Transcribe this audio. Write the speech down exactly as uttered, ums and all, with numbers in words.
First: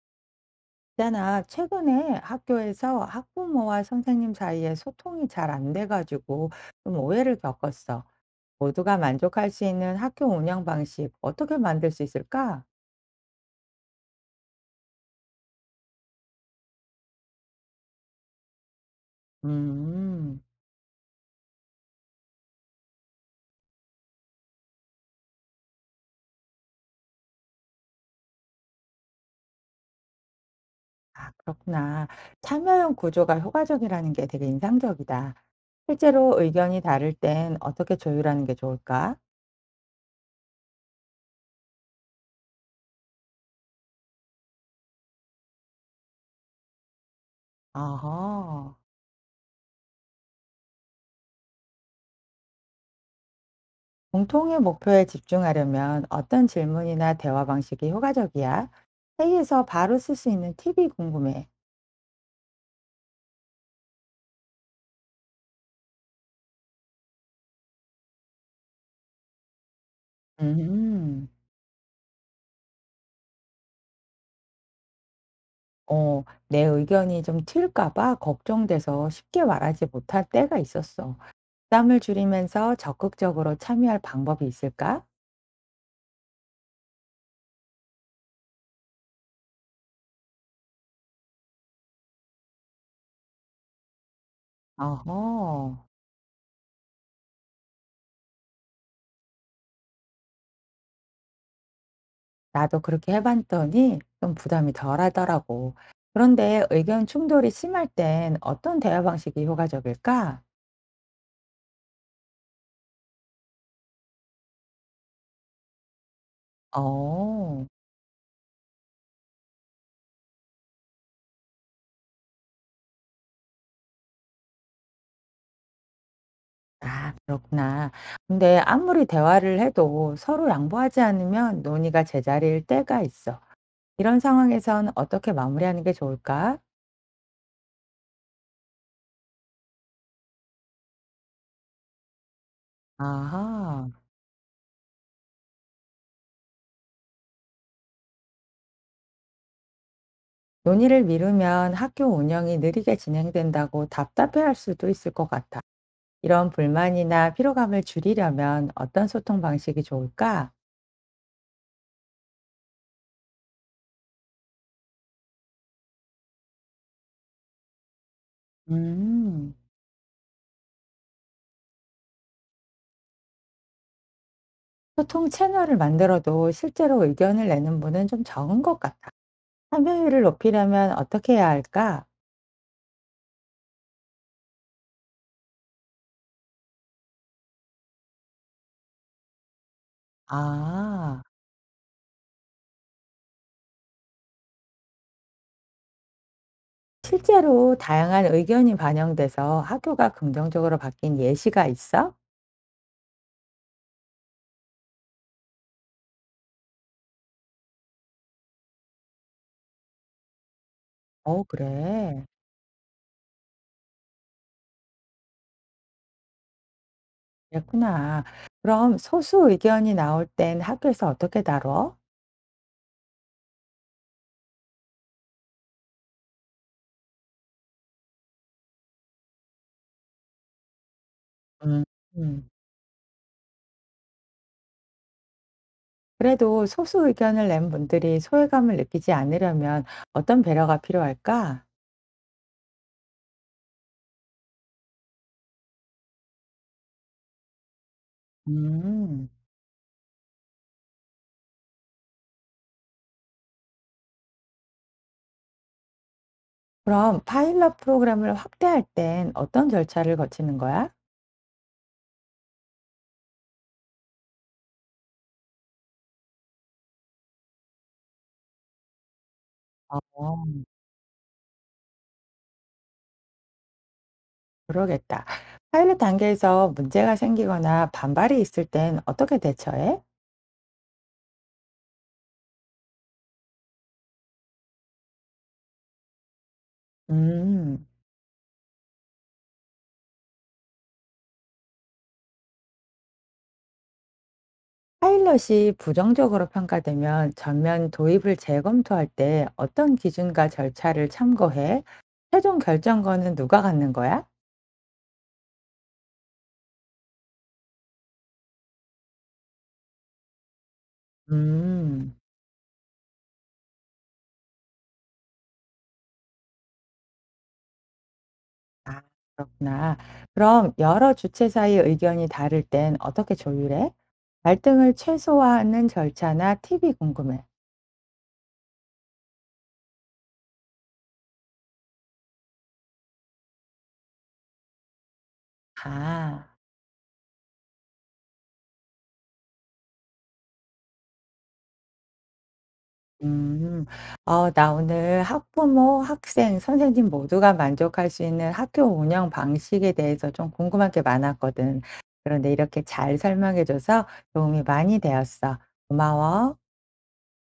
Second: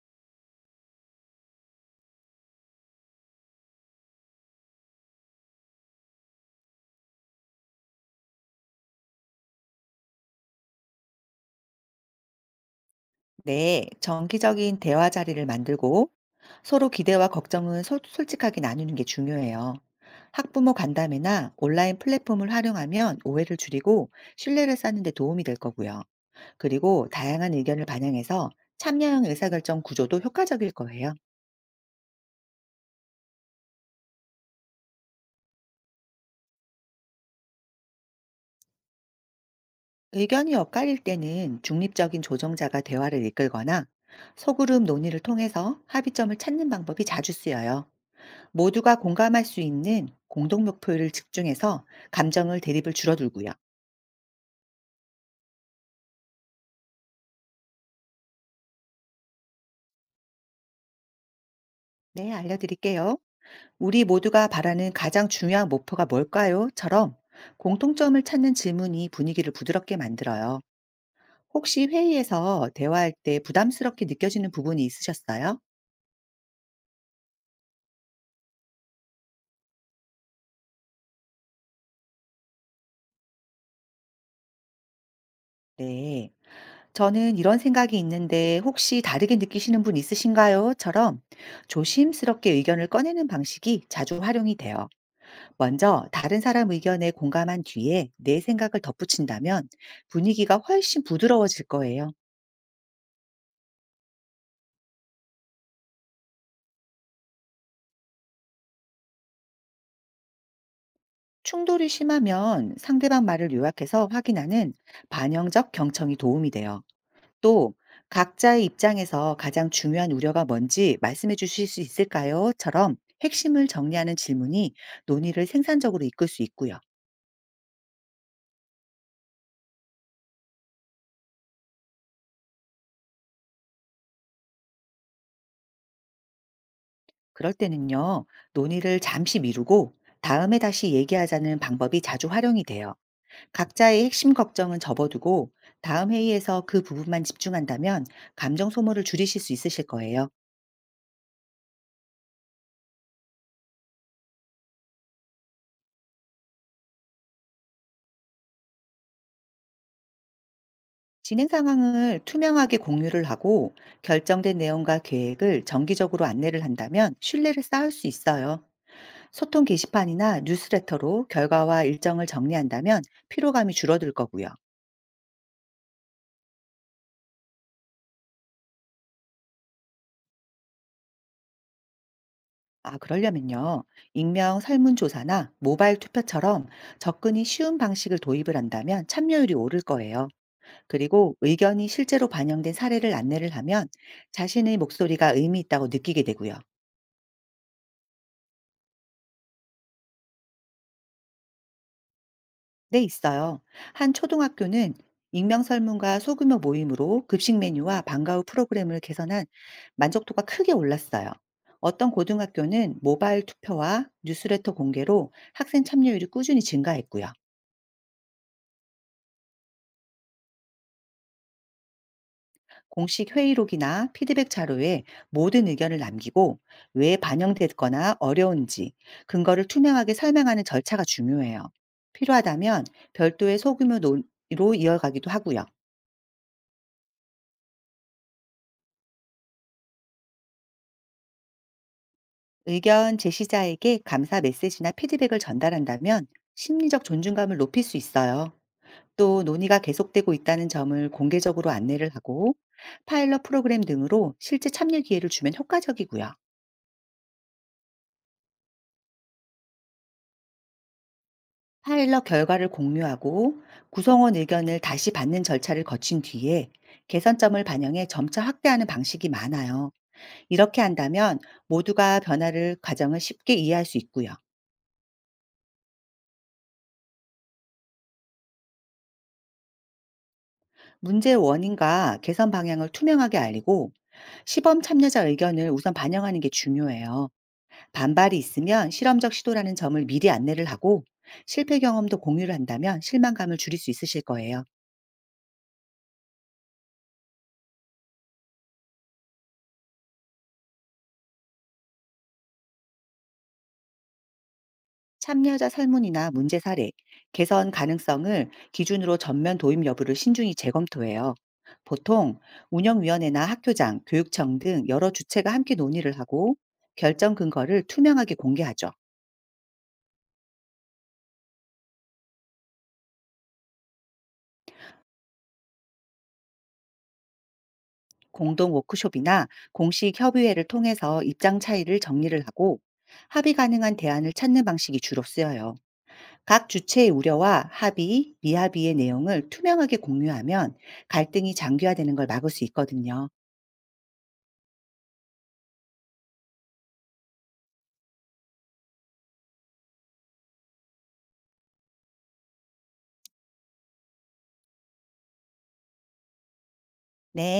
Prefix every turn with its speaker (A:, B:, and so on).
A: 있잖아, 최근에 학교에서 학부모와 선생님 사이에 소통이 잘 안 돼가지고 좀 오해를 겪었어. 모두가 만족할 수 있는 학교 운영 방식 어떻게 만들 수 있을까?
B: 네, 정기적인 대화 자리를 만들고 서로 기대와 걱정은 솔- 솔직하게 나누는 게 중요해요.
A: 음,
B: 학부모 간담회나 온라인 플랫폼을 활용하면 오해를 줄이고 신뢰를 쌓는 데 도움이 될 거고요. 그리고 다양한 의견을 반영해서 참여형 의사결정 구조도 효과적일 거예요.
A: 아, 그렇구나. 참여형 구조가 효과적이라는 게 되게 인상적이다. 실제로 의견이 다를 땐 어떻게 조율하는 게 좋을까?
B: 의견이 엇갈릴 때는 중립적인 조정자가 대화를 이끌거나 소그룹 논의를 통해서 합의점을 찾는 방법이 자주 쓰여요.
A: 아하.
B: 모두가 공감할 수 있는 공동 목표를 집중해서 감정을 대립을 줄어들고요.
A: 공통의 목표에 집중하려면 어떤 질문이나 대화 방식이 효과적이야? 회의에서 바로 쓸 수 있는 팁이 궁금해.
B: 네, 알려드릴게요. 우리 모두가 바라는 가장 중요한 목표가 뭘까요? 처럼 공통점을 찾는 질문이 분위기를 부드럽게 만들어요.
A: 음,
B: 혹시 회의에서 대화할 때 부담스럽게 느껴지는 부분이 있으셨어요?
A: 어, 내 의견이 좀 튈까 봐 걱정돼서 쉽게 말하지 못할 때가 있었어. 부담을 줄이면서 적극적으로 참여할 방법이 있을까?
B: 네. 저는 이런 생각이 있는데 혹시 다르게 느끼시는 분 있으신가요? 처럼 조심스럽게 의견을 꺼내는 방식이 자주 활용이 돼요.
A: 어허,
B: 먼저 다른 사람 의견에 공감한 뒤에 내 생각을 덧붙인다면 분위기가 훨씬 부드러워질 거예요.
A: 나도 그렇게 해봤더니 좀 부담이 덜하더라고. 그런데 의견 충돌이 심할 땐 어떤 대화 방식이 효과적일까?
B: 충돌이 심하면 상대방 말을 요약해서 확인하는 반영적 경청이 도움이 돼요.
A: 어.
B: 또 각자의 입장에서 가장 중요한 우려가 뭔지 말씀해 주실 수 있을까요?처럼 핵심을 정리하는 질문이 논의를 생산적으로 이끌 수 있고요.
A: 아 그렇구나. 근데 아무리 대화를 해도 서로 양보하지 않으면 논의가 제자리일 때가 있어. 이런 상황에선 어떻게 마무리하는 게 좋을까?
B: 그럴 때는요, 논의를 잠시 미루고 다음에 다시 얘기하자는 방법이 자주 활용이 돼요.
A: 아하.
B: 각자의 핵심 걱정은 접어두고 다음 회의에서 그 부분만 집중한다면 감정 소모를 줄이실 수 있으실 거예요.
A: 논의를 미루면 학교 운영이 느리게 진행된다고 답답해할 수도 있을 것 같아. 이런 불만이나 피로감을 줄이려면 어떤 소통 방식이 좋을까?
B: 진행 상황을 투명하게 공유를 하고 결정된 내용과 계획을 정기적으로 안내를 한다면 신뢰를 쌓을 수 있어요.
A: 음.
B: 소통 게시판이나 뉴스레터로 결과와 일정을 정리한다면 피로감이 줄어들 거고요.
A: 소통 채널을 만들어도 실제로 의견을 내는 분은 좀 적은 것 같아. 참여율을 높이려면 어떻게 해야 할까?
B: 아, 그러려면요. 익명 설문조사나 모바일 투표처럼 접근이 쉬운 방식을 도입을 한다면 참여율이 오를 거예요.
A: 아.
B: 그리고 의견이 실제로 반영된 사례를 안내를 하면 자신의 목소리가 의미 있다고 느끼게 되고요.
A: 실제로 다양한 의견이 반영돼서 학교가 긍정적으로 바뀐 예시가 있어?
B: 네, 있어요. 한 초등학교는 익명 설문과 소규모 모임으로 급식 메뉴와 방과 후 프로그램을 개선한 만족도가 크게 올랐어요.
A: 어,
B: 어떤
A: 그래.
B: 고등학교는 모바일 투표와 뉴스레터 공개로 학생 참여율이 꾸준히 증가했고요.
A: 그랬구나. 그럼 소수 의견이 나올 땐 학교에서 어떻게 다뤄?
B: 공식 회의록이나 피드백 자료에 모든 의견을 남기고 왜 반영됐거나 어려운지 근거를 투명하게 설명하는 절차가 중요해요.
A: 음. 음.
B: 필요하다면 별도의 소규모 논의로 이어가기도 하고요.
A: 그래도 소수 의견을 낸 분들이 소외감을 느끼지 않으려면 어떤 배려가 필요할까?
B: 의견 제시자에게 감사 메시지나 피드백을 전달한다면 심리적 존중감을 높일 수 있어요.
A: 음.
B: 또 논의가 계속되고 있다는 점을 공개적으로 안내를 하고 파일럿 프로그램 등으로 실제 참여 기회를 주면 효과적이고요.
A: 그럼 파일럿 프로그램을 확대할 땐 어떤 절차를 거치는 거야?
B: 파일럿 결과를 공유하고 구성원 의견을 다시 받는 절차를 거친 뒤에 개선점을 반영해 점차 확대하는 방식이 많아요.
A: 어,
B: 이렇게 한다면 모두가 변화를 과정을 쉽게 이해할 수 있고요.
A: 그러겠다. 파일럿 단계에서 문제가 생기거나 반발이 있을 땐 어떻게 대처해?
B: 문제의 원인과 개선 방향을 투명하게 알리고 시범 참여자 의견을 우선 반영하는 게 중요해요.
A: 음.
B: 반발이 있으면 실험적 시도라는 점을 미리 안내를 하고 실패 경험도 공유를 한다면 실망감을 줄일 수 있으실 거예요.
A: 파일럿이 부정적으로 평가되면 전면 도입을 재검토할 때 어떤 기준과 절차를 참고해? 최종 결정권은 누가 갖는 거야?
B: 참여자 설문이나 문제 사례, 개선 가능성을 기준으로 전면 도입 여부를 신중히 재검토해요.
A: 음.
B: 보통 운영위원회나 학교장, 교육청 등 여러 주체가 함께 논의를 하고 결정 근거를 투명하게 공개하죠.
A: 아, 그렇구나. 그럼 여러 주체 사이 의견이 다를 땐 어떻게 조율해? 갈등을 최소화하는 절차나 팁이 궁금해.
B: 공동 워크숍이나 공식 협의회를 통해서 입장 차이를 정리를 하고 합의 가능한 대안을 찾는 방식이 주로 쓰여요.
A: 아.
B: 각 주체의 우려와 합의, 미합의의 내용을 투명하게 공유하면 갈등이 장기화되는 걸 막을 수 있거든요.
A: 음. 어, 나 오늘 학부모, 학생, 선생님 모두가 만족할 수 있는 학교 운영 방식에 대해서 좀 궁금한 게 많았거든. 그런데 이렇게 잘 설명해줘서 도움이 많이 되었어. 고마워.
B: 네,